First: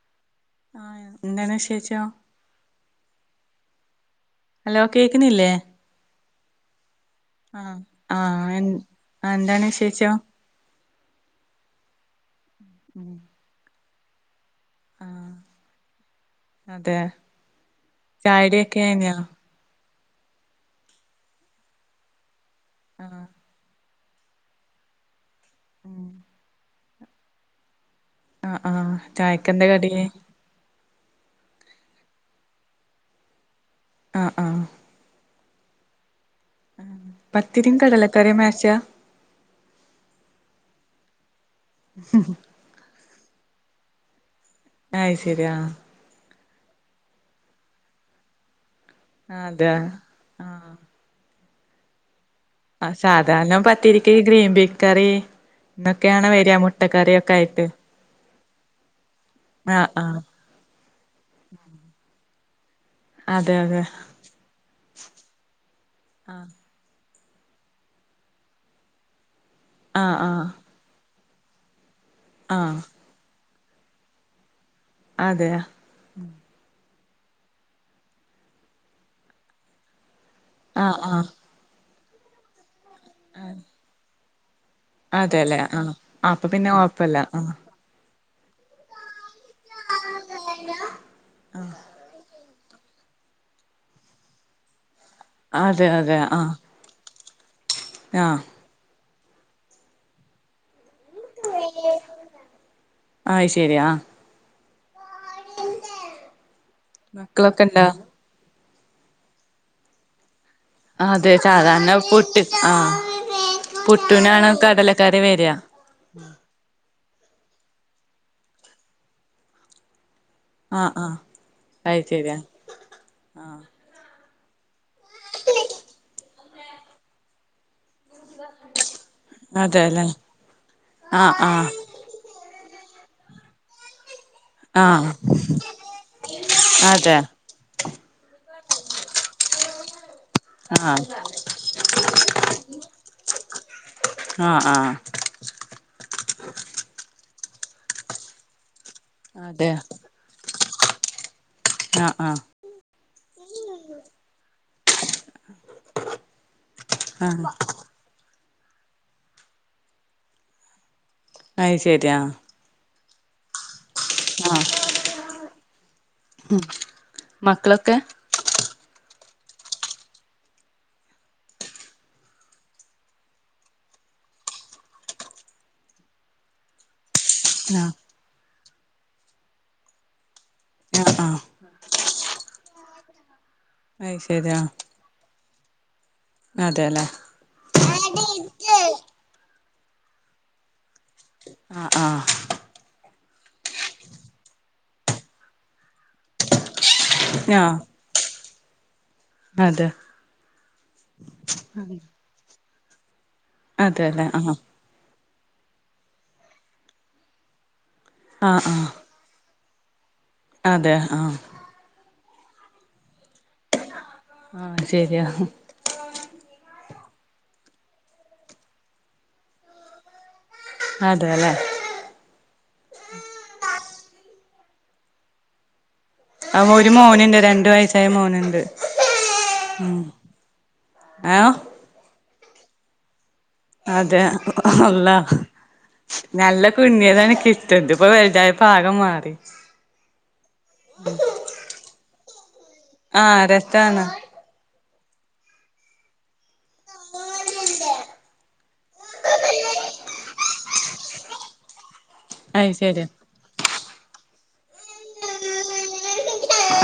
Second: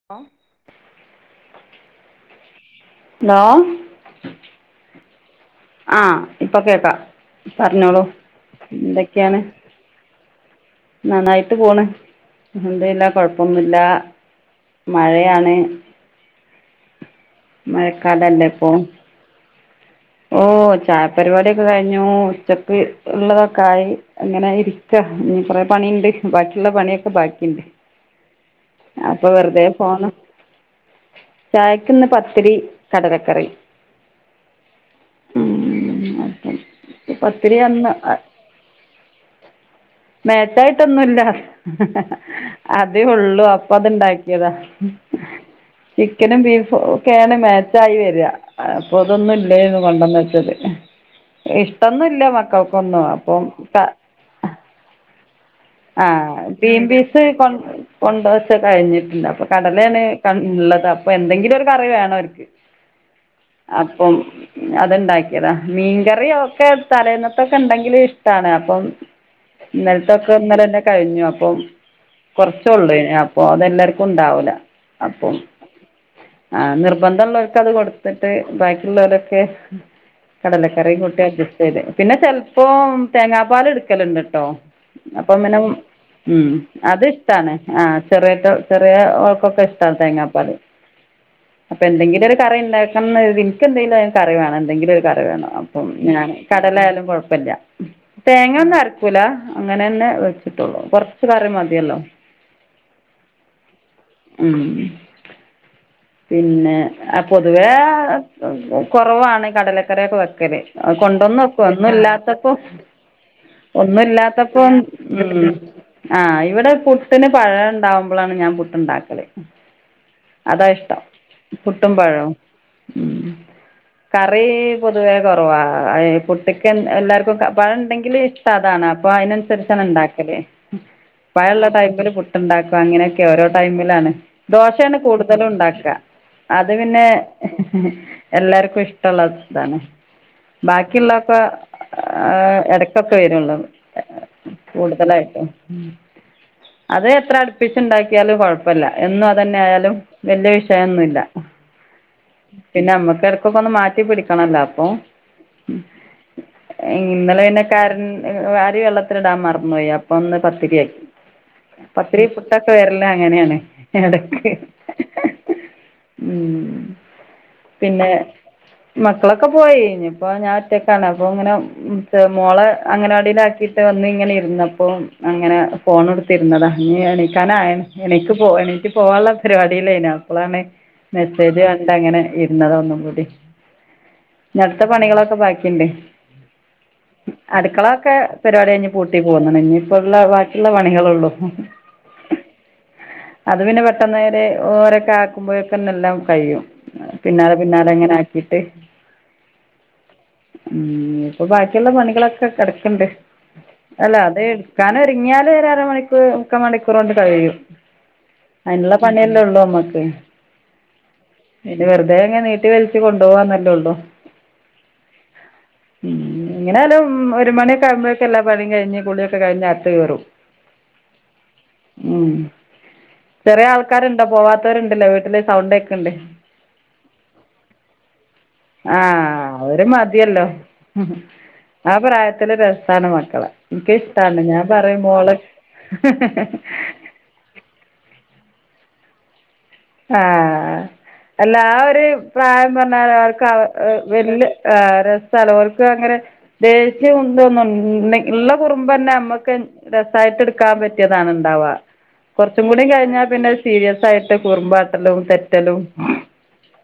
[inaudible] ആഹ് എന്താണ് വിശേഷം? Hello hello കേക്ക്ന്നില്ലേ? ആഹ് ഇപ്പൊ കേക്കാ പറഞ്ഞോളൂ എന്തെക്കെയാണ്? ന്താ വിശേഷം? നന്നായ്ട്ട് പോണ് ന്തില്ല ഉം കൊഴപ്പൊന്നുല്ല ആഹ് മഴയാണ്. അതെ? മഴക്കാലല്ലേ ഇപ്പൊ? ചായുടിയൊക്കെ കഴിഞ്ഞോ ഓ ചായ പരിപാടി ഒക്കെ കയിഞ്ഞു ഉച്ചക്ക് ആഹ് ഉള്ളതൊ കായ് അങ്ങനെ ഇരിക്ക ഇനി കൊറെ ഉം പണിണ്ട് ബാക്കിള്ള പണിഒക്കെ ബാക്കിണ്ട്. ആഹ് ആഹ് അപ്പൊ വെറുതെ ചായക്കെന്താ കടി ഫോണ് ചായക്ക്ന്ന് പത്തിരി കടലക്കറി. ആഹ് ആഹ്. ഉം അപ്പം പത്തിരി പത്തിരിയും അന്ന് കടലക്കറിയും മേച്ചാ മേച്ചായിട്ടൊന്നുല്ല അതേ ഉള്ളൂ അപ്പൊ അത്ണ്ടാക്കിതാ. അത്ശെരി ആഹ് ചിക്കനും ബീഫും ഒക്കെയാണ് മാച്ചായി വെരാ. അതെ അപ്പൊതൊന്നുംല്ലേന്ന് കൊണ്ടന്നച്ചത് ആഹ് ഇഷ്ടന്നുല്ല മക്കക് ആഹ് സാധാരണ പത്തിരിയ്ക് ഗ്രീൻ പീസ് കറി ഇന്നൊക്കെയാണ് ആഹ് വരിക ഗ്രീൻപീസ് മുട്ടക്കറിയൊക്കെ കൊ ആയിട്ട് കൊണ്ടോച്ച കയിഞ്ഞിട്ട്ണ്ട് അപ്പൊ ആഹ് കടലെണ് ആഹ് ക ഉള്ളത് അപ്പൊ എന്തെങ്കിലും ഒരു കറി വേണോ ഓര്ക്ക് അതെ അതെ അപ്പം അത്ണ്ടാക്യാതാ മീൻകറി ആഹ് ഒക്കെ തലേന്നത്തക്കെ ണ്ടെങ്കില് ഇഷ്ടാണ് അപ്പം ആഹ് ഇന്നൽത്തൊക്കെ ആഹ് ഇന്നലന്നെ കയിഞ്ഞു അപ്പം ആഹ് കൊറചോള്ളെയ്നി അ അപ്പൊ അതെല്ലർക്കും ണ്ടാവുല. അതെയ? ആഹ് നിർബന്ധം ള്ളോര്ക്ക് അത് കൊട്ത്ട്ട് ബാക്കിള്ളോരൊക്കെ ആഹ് കടലക്കറിയും കൂട്ടി ആഹ് അഡ്ജസ്റ്റ് ചെയ്ത് പിന്നെ ചെലപ്പോ തേങ്ങാ പാല് എട്ക്കല്ണ്ട് ട്ടോ. അപ്പം അതെല്ലേ പിനം ആഹ് അപ്പൊ ഉം പിന്നെ അത് കൊഴപ്പല്ല ഇഷ്ടാണ്. ആഹ് ചെറിയട്ട ചെറിയ ഓക്കൊക്കെ ഇഷ്ട തേങ്ങാപ്പാല്. അപ്പൊ എന്തെങ്കിലും ഒരു കറി ണ്ടാക്കണം കര്തി ഇൻക് എന്തെലു ഒര് കറി വേണം എന്തെങ്കിലും ഒര് കറി വേണം അപ്പം അതെ അതെ ഞാൻ ആഹ് കടലായാലും കൊഴപ്പല്ല ആഹ് തേങ്ങ ഒന്നും അര അരകുല അങ്ങനെ ന്നെ വെച്ചിട്ടുള്ളൂ കൊർ കൊറച്ച് കറി മതിയല്ലോ ഉം അല്ല. പിന്നെ പൊതുവേ കൊറവാണ് കടലകറി ഒക്കെ വെക്കല്. അതെ കൊണ്ടന്ന് വെക്കും ഒന്നും സാധാരണ പുട്ട് ഇല്ലാത്തപ്പൊ ആഹ് ഒന്നും പുട്ടിനാണ് ഇല്ലാത്തപ്പം കടലക്കറി ഉം വരിക ആഹ് ഇവിടെ പുട്ടിന് പഴണ്ടാവുമ്പളാണ് ഞാൻ പുട്ടുണ്ടാക്കല്. അതാ ആഹ് ഇഷ്ടം ആഹ് പുട്ടും അത് പഴോം ശരിയാ ഉം ആഹ് കറീ പൊതുവേ കൊറവാ അയ് പുട്ടിക്ക് എല്ലാർക്കൊക്കെ പഴണ്ടെങ്കിൽ ഇഷ്ടതാണ് അപ്പൊ അയ്നൻസരിച്ചാണ് അതെല്ലേ ഇണ്ടാക്കല് ആഹ് പഴള്ള ആഹ് ടൈമില് പു ട്ടുണ്ടാക്ക അങ്ങനൊക്കെ ഓരോ ടൈമിലാണ് ദോശേണ് ആഹ് കൂടുതലും ഇണ്ടാക് ക്ക അത് പിന്നെ അതെ എല്ലാർക്കും ഇഷ്ടള്ള താണ്. ആഹ് ആഹ് ബാക്കിയുള്ളക്കെ ഏഹ് എടക്കൊക്കെ വരൊള്ളൂ. ഏഹ് ആഹ് കൂടുതലായിട്ടും അത് എത്ര അടുപ്പിച്ച്ണ്ടാക്കിയാലും കൊഴപ് പ്പല്ല എന്നും അതെ അതന്നായാലും വല്യ വിഷയൊന്നുല്ല. ആഹ് ആഹ് പിന്ന നമ്മക്കെടക്കൊക്കൊന്ന് മാറ്റി പിടിക്കണല്ലോ അപ്പൊ ഇന്നലെ ആഹ് പിന്നെ കരൺ അരി വെള്ളത്തിലിടാൻ മറന്നോയി അപ്പന്ന് പത്തിരിയാക്കി അത് ശരി പത്തിരി ആഹ് ക്കൊക്കെ വര്ല് അങ്ങനേണ് എടക്ക് ആഹ് ഉം മക്കളൊക്കെ പിന്നെ മക്കളൊക്കെ പോയി ഇഞ്ഞിപ്പൊ ഞാൻ ഒറ്റക്കാണ് അപ്പങ്ങനെ മോളെ അങ്ങ അങ്കനവാടീലാക്കീ ട്ട് വന്നിങ്ങനെ ഇരുന്നപ്പോ അങ്ങനെ ഫോൺ എടുത്തിരുന്നതാ ഇഞ്ഞി ആണേ ക്കാനായേണ് ആഹ് എണീക്ക് പോ എണീറ്റ് പോവാൻ ഉള്ള പരിപാടിയില്ലയ്നു ഇപ്പളാണ് ആഹ് ആഹ് മെസ്സേജ് കണ്ട് അങ്ങനെ ഇരുന്നതൊന്നും കൂടി. അത് ശരി ഇഞ്ഞി ആഹ് അടുത്ത പണികളൊക്കെ ബാക്കിണ്ടേയ് അതെല്ലേ അടുക്കളൊക്കെ പരിപാടി കഴിഞ്ഞ് പൂട്ട് ട്ടി പോന്ന്ണ് ഇഞ്ഞ്പ്പ്ള്ള ബാക്കിള്ള പണികളൊള്ളൂ. ആഹ് ആഹ് അത് പിന്നെ പെട്ടെന്നേര് ഓരൊക്കെ ആക്കുമ്പഴേക്കന്നെ എല്ലാ കഴിയും. പിന്നാലെ ആഹ് പിന്നാലെങ്ങനാക്കീട്ട് അതെ ഉം ഇഞ്ഞിപ്പൊ ബാക്കിള്ള പണികളൊക്കെ കെട്ക്ക്ണ്ട്. അല്ല അതെല്ലേ അത് ആഹ് എടുക്കാനൊര്ങ്ങിയാല് ഒരരമണിക്കൂർ മുക്കാ മണിക്കൂറോണ്ട് കഴിയും. ആഹ് ആഹ് അയ്ന്ള്ള പണിയെല്ലൊള്ളൂമ്മക്ക്. അതെ ആഹ് അയ്നെ വെറുതെങ്ങനെ നീട്ടി വലിച്ച് കൊണ്ടോവാന്നല്ലൊള്ളു. ആഹ് ശരിയാ ഉം എങ്ങനെയാലും ഒരു മണിക്കാവുമ്പഴ്ക്കെല്ലാ പണിം കഴിഞ് കുളിയൊക്കെ കഴിഞ്ഞ് അകത്ത് കയറും. അതേല്ലേ? ഉം കൊറേയാൾക്കാരുണ്ടോ പോവാത്തോരുണ്ട്ല്ലേ വീട്ടില് സൗണ്ടേക്ക്ണ്ട്. ആ ഒര് മോനുണ്ട് രണ്ട് വയസായ മോനുണ്ട് ഉം ആഹ് ആപ്രായത്തില് രസാണ് മക്കളെ. അതെ എനിക്കിഷ്ടാണ് ഞാൻ പറയും മോള് അള്ളാഹ് നല്ല കുഞ്ഞിയതാണെൻക്കി ഇത്പ്പോ വലുതായപ്പാക മാറി. ആഹ് അല്ലാ ആ ഒര് പ്രായം പറഞ്ഞാ ആഹ് അർക്ക് അ രസാണ് വെല്ല്യ ആഹ് രസാണ് ഓല്ക്കങ്ങനെ ദേഷ്യമുണ്ടോന്ന്ണ്ണി ഇള്ള കുറുമ്പന്നെ നമ്മക്ക് രസായിട്ട് ഇടുക്കാ പറ്റിയതാണുണ്ടാവാ. കൊറ്ച്ചും അത് കൂടി ശരി കഴിഞ്ഞാ പിന്നഅ് സീരിയസായിട്ട് കുറുമ്പാട്ടലും തെറ്റലും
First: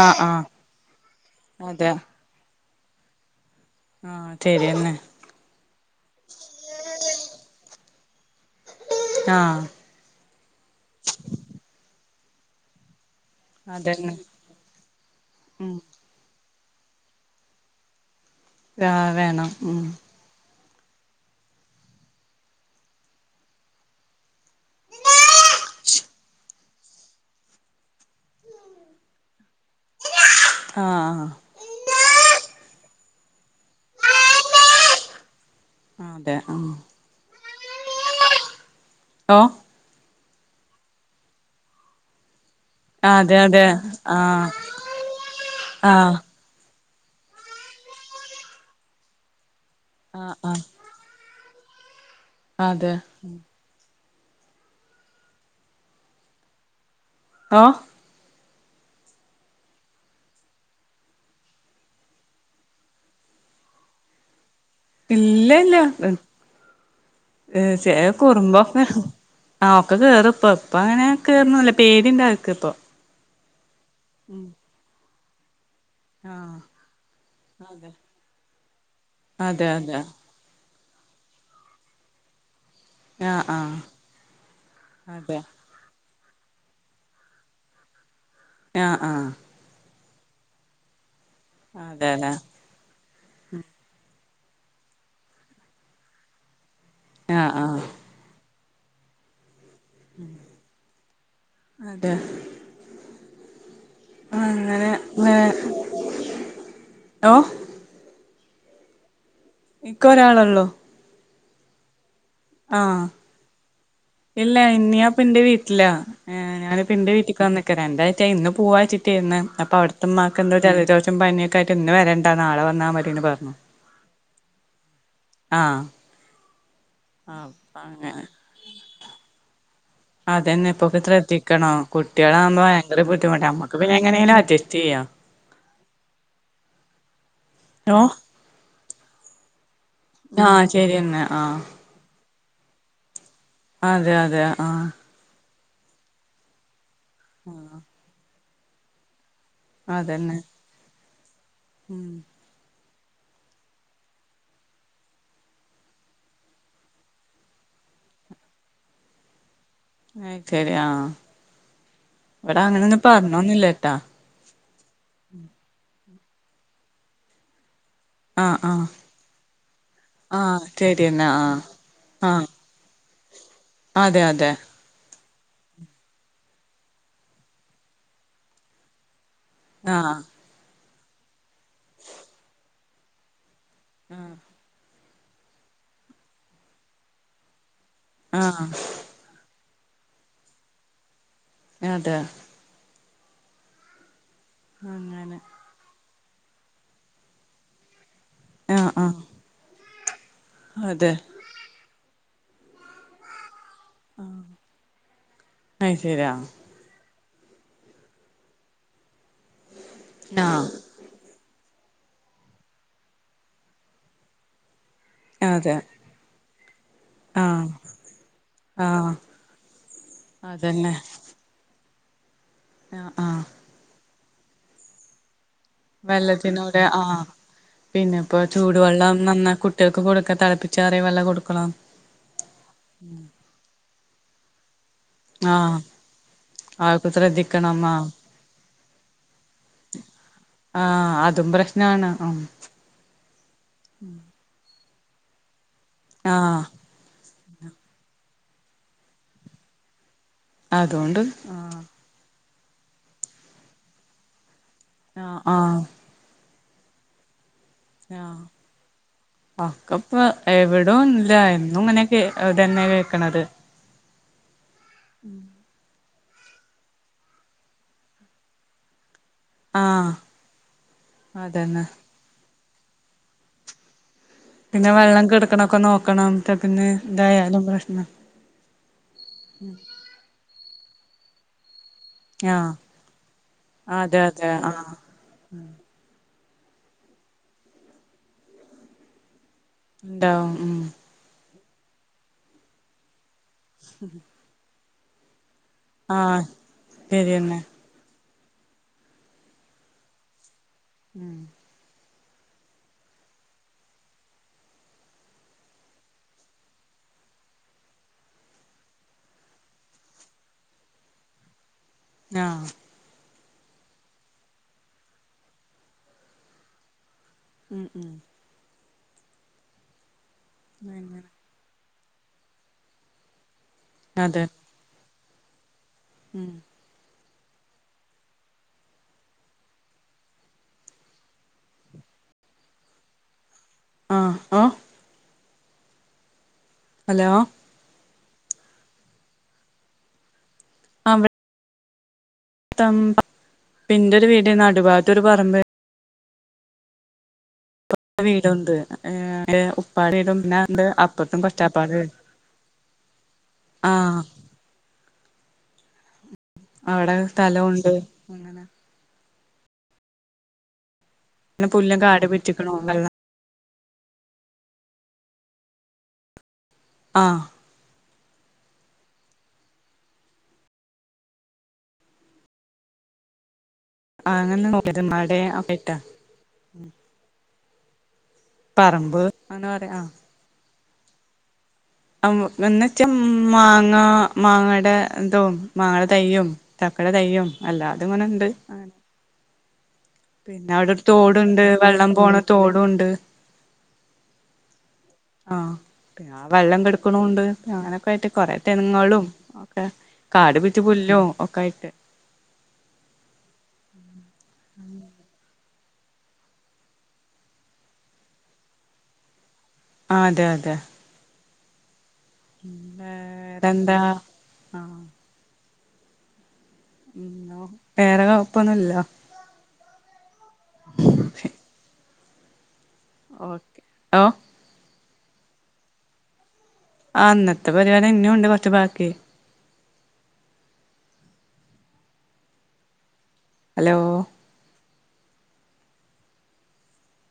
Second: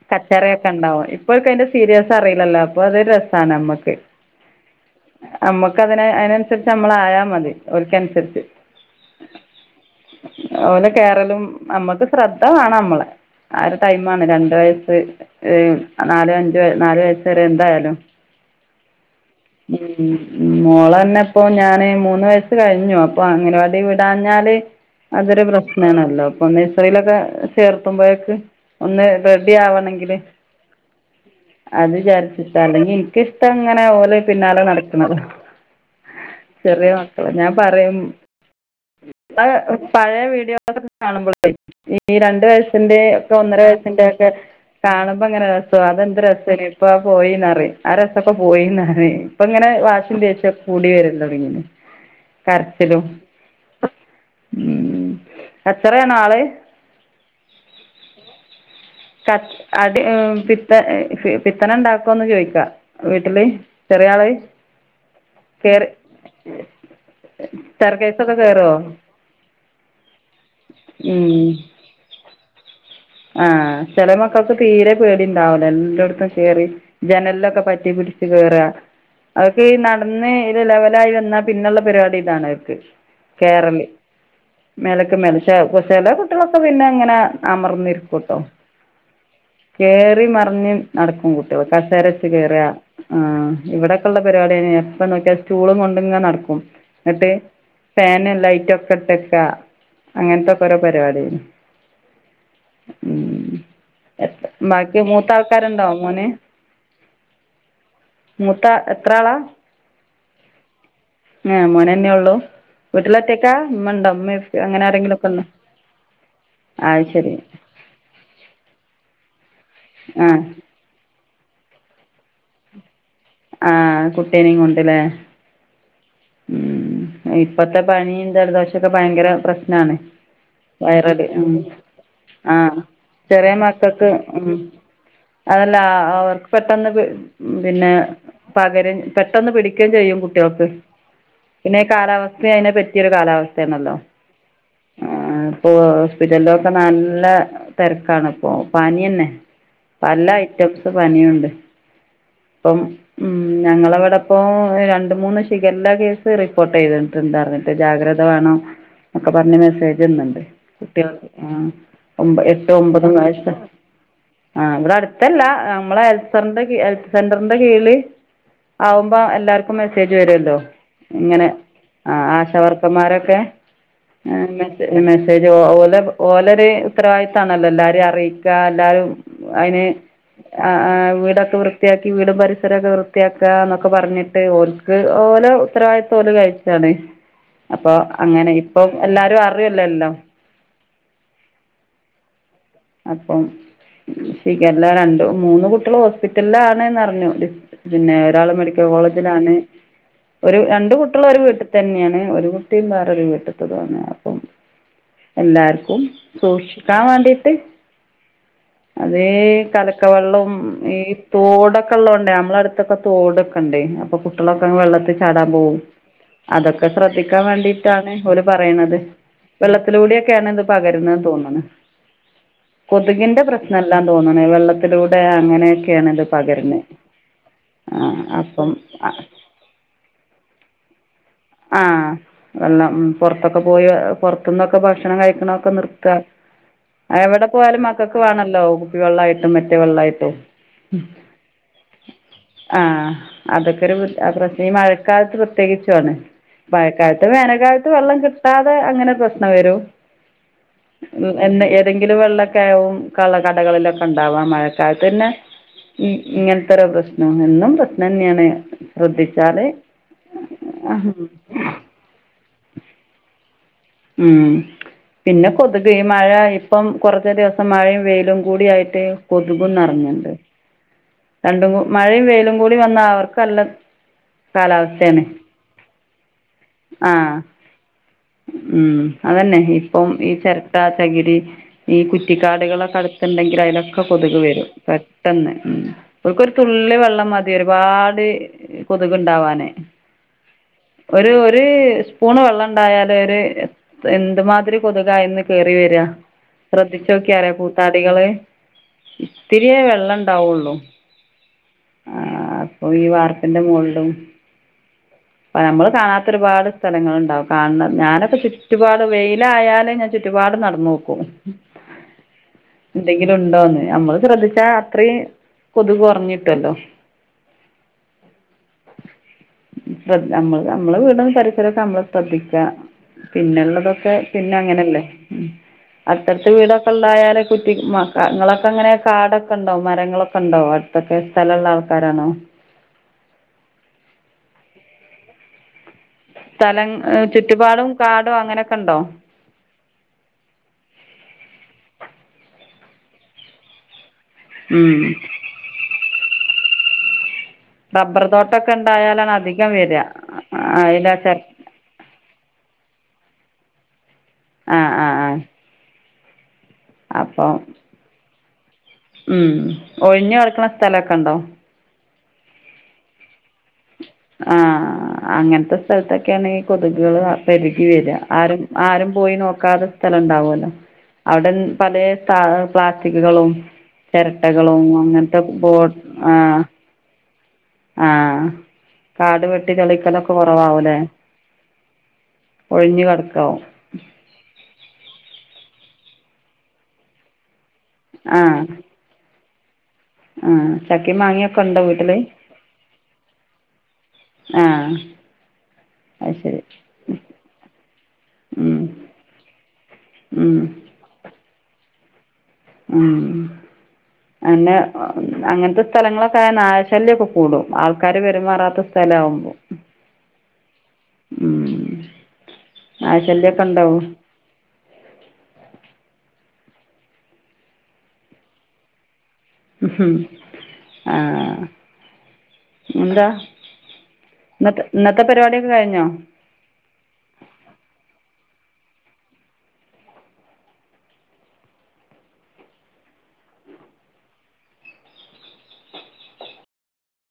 ആഹ് ആഹ് കച്ചെറേക്കെ ഉണ്ടാവും ഇപ്പോൽക്കയിന്റെ അതെ സീരിയസറിയില്ലല്ലോ അപ്പൊ അത് രസാണമ്മക്ക്. ആഹ് തെരിയെന്നെ. അമ്മക്കങ്ങനെ അയിനനുസരിച്ചമ്മളായാ മതി. ഓൽക്കൻസര്ച്ച്. ആഹ് ഓലെ കേറലും നമ്മക്ക് ശ്രദ്ധ വാണമ്മളെ. ആ ഒരു അതന്നെ ടൈമാണ് രണ്ട് വയസ്സ് ഏഹ് ഉം നാല് അഞ്ച് നാലു വയസരെ എന്തായാലും. ലാ വേണം ഉം. ഉം മോളെന്നെപ്പൊ ഞാന് മൂന്ന് വയസ്സ് കഴിഞ്ഞു അപ്പൊ അങ്ങനവാടി വിടാഞ്ഞാല്. അതൊരു പ്രശ്നാണല്ലോ അപ്പൊ ഒന്ന്. സറിയിലൊക്കെ ചേർത്തുമ്പോഴേക്ക് ഒന്ന് റെഡി ആവണെങ്കില്. ആഹ് അത് വിചാരിച്ചിട്ടാണ് ഞ്ഞ് ഇന്ക്കിഷ്ടങ്ങനെ ഓലെ പിന്നാലെ നടക്ക്ണതാ ആഹ് അതെ ഉം ചെറിയ മക്കള ഞാൻ പറയും ഓഹ് അഹ് ഉം. പയേ വീഡിയോസൊക്കെ കാണുമ്പളേ ഈ രണ്ട് വയസ്സിന്റെ ഒക്കെ അതെ ഒന്നര അതെ വയസ്സിന്റെ ഒക്കെ. ആഹ് കാണുമ്പോ അങ്ങനെ രസാ ആഹ് അതെന്ത് രസലെ ഇപ്പ പോയിന്നറി ആ രസൊക്കെ പോയിന്നറി ഇപ്പ ഇങ്ങനെ വാഷിം ആഹ് ആഹ് ദേശ്യൊക്കെ കൂടി വരാൻതൊട്ങ്ങീന്. അതെ കരച്ചിലും ഉം കച്ചറയാണോ ആള്. ആഹ് ക അട്യോ ഏഹ് പിത്ത പിത്തന ണ്ടാക്കോന്ന് ചോയിക്ക. വീട്ടില് ചെറിയ ആള്. ഇല്ല ഇല്ല ഏഹ് ഏഹ് ചെലെ സ്റ്റെയർകേസ് ഒക്കെ കുറുമ്പോക്കെ ആഹ് ഒക്കെ കേറുപ്പം ഇപ്പ അങ്ങനെ കയറുമോ കേറുന്നുല്ല പേടിന്റവക്ക്പ്പം. ആഹ് ചെല മക്കൾക്ക് തീരെ പേടിണ്ടാവൂല എല്ലട്ത്തും ആഹ് കേറി ജനൽലൊക്കെ അതെ പറ്റിപിടി ച്ച് കേറ അതൊക്കെ അതെ ഈ അതെ നടന്ന് ലെവലായി വന്നാ പിന്നുള്ള പരിപാടി ഇതാണ് അവര്ക്ക്. ആഹ് ആഹ് കേറല് മേലക്ക് മേല അതെ ശെ ശെലെ കുട്ടികളൊക്കെ പിന്നെ ങ്ങന അമർന്നിരി ക്കുട്ടോ ആഹ് ആഹ് കേറി മറിഞ് നടക്കും കുട്ട്യോള് കസേരച്ച് അതെല്ലേ കേറ. ആഹ് ഇവിടെക്കെള്ള പരിപാടിയാണ് എപ്പൊ നോക്കിയാൽ സ്റ്റൂളും കൊണ്ട്ങ്ങ നടക്കും. ന്നട്ട് ആഹ് ആഹ് ഫേനും ലൈറ്റ് ഒക്കെ ഇട്ടക്ക അങ്ങനത്തൊ ക്കൊരോ പരിപാടിയേനു അതെ. ഉം എഹ് എത അങ്ങനെ ബാക്കി മൂത്ത ആൾക്കാരുണ്ടോ മോന്. ഓഹ് മൂത്താ എത്ര ആളാ. ഇക്ക് ഒരാളൊള്ളൂ. ങേ മോനെന്നെ ഉള്ളൂ. ആഹ് വീട്ടിലൊറ്റക്കാ ഉമ്മണ്ടോ ഉമ്മ ഇല്ല അങ്ങനെ ഇന്ന് ആരെങ്കിലും ഒക്കെ ഞാപിന്റെ ഉണ്ടോ വീട്ടിലാ ഏഹ് ഞാന് അത് പിന്റെ ശരി വീട്ടിക്ക് വന്ന്. ക്ക് രണ്ടാച്ചയ് ഇന്ന് പോവാച്ചിട്ടേര്ന്ന് അപ്പൊ ആ അവിടത്തെമ്മാക്ക് എന്തോ ജലദോഷം പനിം. ക്കയിട്ട് ഇന്ന് വരണ്ട നാളെ വന്നാ മതി ന്ന് പറഞ്ഞു. ആഹ് കുട്ടീനേം കൊണ്ട് ലേ. ആഹ് ഉം അപ്പ ഇപ്പത്തെ അങ്ങനെ പനിയും ജലദോഷൊക്കെ ഭയങ്കര പ്രശ്നാണ്. അതന്നെ ഇപ്പൊക്ക വൈറല് ഉം ശ്രദ്ധിക്കണോം ആ കുട്ടികളാകുമ്പോ ഭയങ്കര ബുദ്ധിമുട്ടാ ചെറിയ നമ്മക്ക് പിന്നെ മക്കൾക്ക് എങ്ങനെയെങ്കിലും ഉം അട്ജസ്റ്റ് ചെയ്യാം. അതല്ല ആഹ് അവർക്ക് പെട്ടെന്ന് പി പിന്നെ. ഓ പകരും പെട്ടെന്ന് പിടിക്കയും ചെയ്യും ആഹ് കുട്ടികൾക്ക് ശരിയെന്നെ ആഹ് പിന്നെ. കാലാവസ്ഥയും അയിന് പറ്റിയൊരു കാലാവസ് അതെ അതെ ആഹ്. ആഹ് ഇപ്പൊ ഹോസ്പിറ്റലിലൊക്കെ നല്ല തിരക്കാണ് ഇപ്പോ പനിയന്നെ. പല അതന്നെ ഐറ്റംസ് പനിയുണ്ട്. ഉം. ഇപ്പം. ഉം ഞങ്ങളവിടെപ്പോ രണ്ട് മൂന്ന് ഷിഗല്ല കേസ് റിപ്പോർട്ട് ചെയ്തിട്ടുണ്ടാറിന്നു. ജാഗ്രത വേണം ഒക്കെ പറഞ്ഞ് മെസ്സേ ഇന്ന്ണ്ട് അത് ശരി ആഹ് കുട്ടിയാക്ക് ആഹ് ഇവിടെ എട്ടും അങ്ങനൊന്നും ഒമ്പതും വയസ്സ് പറഞ്ഞൊന്നുല്ലട്ടാ ആഹ് ഇവിടെ അടുത്തല്ല നമ്മളെ ഹെല്പറിന്റെ ഹെൽത്ത് സെന്ററിന്റെ കീഴില്. ആഹ് ആഹ് ആവുമ്പോ എല്ലാർക്കും മെസ്സേജ് വരുല്ലോ ആഹ് ശരിയെന്നെ ഇങ്ങനെ ആഹ് ആഹ് ആശാ വർക്ക ർമാരൊക്ക അതെ അതെ [unintelligible] മെസ്സേജ് ഓലെ ഓലൊരു ഉത്തരവാദിത്താണല്ലോ എല്ലാരേം അറിയിക്കാ എല്ലാരും അയിന് ആഹ് ആഹ് വീടൊക്കെ വൃത്തിയാക്കി വീടും പരിസരൊക്കെ വൃത്തിയാക്കാന്നൊ ക്കെ ആഹ് പറഞ്ഞിട്ട് ഓൽക്ക് ഓലെ ഉത്തരവാദിത്തോല് കഴിച്ചാണ് അപ്പൊ അങ്ങനെ ആഹ് ഇപ്പൊ എല്ലാരും അറിയല്ലല്ലോ അതെ അപ്പം ഷിഗല്ല രണ്ടു അങ്ങനെ മൂന്ന് കുട്ടികള് ഹോസ്പിറ്റല്ലാണ് എന്നറിഞ്ഞു പിന്നെ ഒരാള് മെഡിക്കൽ ആഹ് ആഹ് കോളേജിലാണ് ഒരു രണ്ട് അതെ കുട്ടികളൊര് വീട്ട് തന്നെയാണ് ഒരു കുട്ടിയും വേറൊരു വീട്ടിത്തതാണ് അപ്പം അത് എല്ലാർക്കും ശരി ആഹ് സൂക്ഷിക്കാൻ വേണ്ടീട്ട് അതീ കലക്ക വെള്ളോം ആഹ് ഈ തോടൊക്കെള്ളോണ്ടേ നമ്മളടുത്തൊക്കെ തോടൊക്കെണ്ടേ അപ്പൊ കുട്ടികളൊക്കങ് വെള്ളത്തിൽ ചാടാൻ അതെ പോകും അതൊക്കെ ശ്രദ്ധിക്കാൻ ആഹ് വേണ്ടീട്ടാണ് ഓല് പറയണത് ആഹ് വെള്ളത്തിലൂടെയൊക്കെയാണിത് അതന്നെ പകരുന്നത് തോന്നണ് ആഹ് കൊതുകിന്റെ ആഹ് പ്രശ്നല്ലാ തോന്നണ് വെള്ളത്തിലൂടെ അങ്ങനെ ഒക്കെ വെള്ളത്തിനൂടെ ആഹ് ആ പിന്നിപ്പോ അപ്പം ആ ചൂടുവെള്ളം നന്നായി കു കുട്ട്യാക്ക് കൊടുക്കാ തിളപ്പിച്ചാറിയ വെള്ളം കൊടുക്കണം ആഹ് വെള്ളം പൊറത്തൊക്കെ പോയി പൊറത്തുന്നൊക്കെ ഭക്ഷണം കഴിക്കണതൊക്കെ ആഹ് നിർത്തുക അതൊക്കെ എവിടെ ശ്രദ്ധിക്കണം പോയാലും ആഹ് മക്കക്ക് വേണല്ലോ കുപ്പി വെള്ളായിട്ടും മറ്റേ വെള്ളായിട്ടും ആഹ് അതും പ്രശ്നമാണ് ഉം ആഹ് അതൊക്കെരു അതൊക്കീ മഴക്കാലത്ത് പ്രത്യേകിച്ചോ ആഹ് മഴക്കാലത്ത് വേനൽക്കാലത്ത് വെള്ളം കിട്ടാതെ അങ്ങനെ ഒരു പ്രശ്നം വരും അതുകൊണ്ട് എന്ന ആഹ് ഏതെങ്കിലും വെള്ളൊക്കാവും കള കടകളിലൊക്കെയുണ്ടാവാ മഴ ക്കാലത്തെന്നെ ആഹ് ആഹ് ഇങ്ങനത്തൊരു പ്രശ്നം എന്നും പ്രശ് ആഹ് നന്നെയാണ് ശ്രദ്ധിച്ചാല് ആഹ് എന്നും ഇങ്ങനെയൊക്കെ ഇതന്നെ കേൾക്കണത് ഉം പിന്നെ കൊതുക് ഈ മഴ ഇപ്പം കുറച്ച് ദിവസം മഴയും വെയിലും കൂടി ആയിട്ട് കൊതുകും ആഹ് നിറഞ്ഞുണ്ട് രണ്ടും അതന്നെ മഴയും വെയിലും കൂടി വന്നാ അവർക്ക് നല്ല പിന്നെ വെള്ളം കാലാവസ്ഥയാണ് കിടക്ക്ണൊക്കെ നോക്കണം പിന്നെ ആ ഇതായാലും പ്രശ്നാ ഉം അതന്നെ ഇപ്പം ഈ ചിരട്ട ചകിരി ഈ ആഹ് കുറ്റിക്കാടുകളൊക്കടുത്തുണ്ടെങ്കില് അയിലൊക്കെ അതെ കൊതുക് അതെ വരും ആഹ് [unintelligible] ഉം ഓൽക്കൊരു തുള്ളി വെള്ളം മതി ഒരുപാട് കൊതുക് ഉണ്ടാവാന് ഉണ്ടാവും ഉം ഒരു ഒരു സ്പൂൺ വെള്ളം ഉണ്ടായാലൊരു എന്ത്മാതിരി കൊതുകായിന്ന് കേറി വരാ ആഹ് ശ്രദ്ധിച്ച് നോക്കിയാ ശരിയെന്നെ അറിയാം [unintelligible] ഇത്തിരിയെ വെള്ളം ഉണ്ടാവുള്ളു ഉം ആഹ് അപ്പൊ ഈ വാർപ്പിന്റെ മോളിലും നമ്മള് കാണാത്ത ഒരുപാട് സ്ഥലങ്ങൾ ഉണ്ടാവും കാണ ഞാനൊക്കെ ചുറ്റുപാടും വെയിലായാലും ഞാൻ ചുറ്റുപാടും നടന്നോക്കും ആഹ് എന്തെങ്കിലുണ്ടോന്ന് നമ്മള് ശ്രദ്ധിച്ചാ അത്രയും കൊതുക് കുറഞ്ഞ് കിട്ടുല്ലോ ഉം ഉം ശ്രദ് നമ്മള് നമ്മളെ അങ്ങനെ വീടും പരിസരൊക്കെ നമ്മള് ശ്രദ്ധിക്ക പിന്നെ ഉള്ളതൊ ക്കെ അതെ പിന്നങ്ങനല്ലേ ഉം ഉം അടുത്തടുത്ത് വീടൊ ണ്ടായാലേ കുറ്റി നിങ്ങളൊക്കെ എങ്ങനെ കാടൊക്കെ ഉണ്ടാേ മരങ്ങളൊക്കെ ഉണ്ടാേ അ [unintelligible] സ്ഥല ഉള്ള ആൾക്കാരാണോ ആഹ് ആഹ് സ്ഥലം ഏഹ് ഹലോ ചുറ്റുപാടും കാടോ അങ്ങനൊക്കെ ഉണ്ടോ [unintelligible] [unintelligible] ഒരു വീട് നടു ഉം ഭാഗത്ത് ഒരു പറമ്പ്. റബ്ബർ വീടുണ്ട് തോട്ടമൊക്കെ ഉണ്ടായാലാണ് ഏഹ് അധികം വരിക ഉപ്പാടെ വീടും [unintelligible] അതിലാ ചെ അപ്പുറത്ത് കൊച്ചാപ്പാന്റെ വീടും. ആഹ് ആഹ് ആഹ്. ആഹ്. അവിടെ സ്ഥലം ഉണ്ട് അങ്ങനെ. ഉം ഒഴിഞ്ഞ്‌ കിടക്കുന്ന സ്ഥലക്കെ ഉണ്ടോ? പിന്നെ പുല്ലും കാട് പിടിച്ച് നിക്കണോ [unintelligible] ആഹ് അങ്ങനത്തെ സ്ഥലത്തൊക്കെയാണ് ഈ കൊതുകുകള് ആഹ് പെരുകി വരിക [unintelligible] ആരും പോയി നോക്കാത്ത സ്ഥലം ഉണ്ടാവല്ലോ. അവിടെ പലേ [unintelligible] പ്ലാസ്റ്റിക്കുകളും. അങ്ങനെ ചിരട്ടകളും നോക്കിയത് മടെ അങ്ങനത്തെ ബോ ഒക്കെട്ടാ ആഹ്. ആഹ് പറമ്പ് കാടു അങ്ങനെ വെട്ടി പറയാ തെളിക്കലൊക്കെ കുറവാവൂലേ. [unintelligible] [unintelligible] മാങ്ങയുടെ ഇതും മാങ്ങയുടെ തൈയ്യും ചക്കടെ തൈയ്യും. അല്ലതെ ഇങ്ങനെ ഉണ്ട്. [unintelligible] ആഹ് പിന്നെ അവിടെ ഒരു ചക്കയും മാങ്ങയൊക്കെ തോടുണ്ട് ഉണ്ടോ വെള്ളം വീട്ടില്. പോണ തോടുണ്ട് ആഹ്. ആഹ് പിന്നെ അത് ആ ശരി വെള്ളം കെടക്കണുണ്ട് അങ്ങനെയൊക്കൊയിട്ട് കുറെ ഉം തെങ്ങുകളും ഒക്കെ. ഉം കാട് പിടിച്ച പുല്ലും ഒക്കെ ആയിട്ട്. ഉം [unintelligible] അങ്ങനത്തെ. സ്ഥലങ്ങളൊക്കെ ആയ നായശല്യം ഒക്കെകൂടും ആൾക്കാര് പെരുമാറാത്ത സ്ഥലം ആകുമ്പോൾ. ആഹ് അതെ അതെ. ഉം നായ ശല്യം ഒക്കെ ഉണ്ടോ? വേറെന്താ ആഹ് ഉം [unintelligible] വേറെ കൊഴപ്പൊന്നും ഇല്ല. ഉം. എന്താ ഓക്കെ ഓ ഇന്നത്തെ ഇന്നത്തെ പരിപാടിയൊക്കെ കഴിഞ്ഞോ? ആ, ഇന്നത്തെ പരിപാടി ഇഞ്ഞുണ്ട് കൊറച്ച് ബാക്കി. ഹലോ.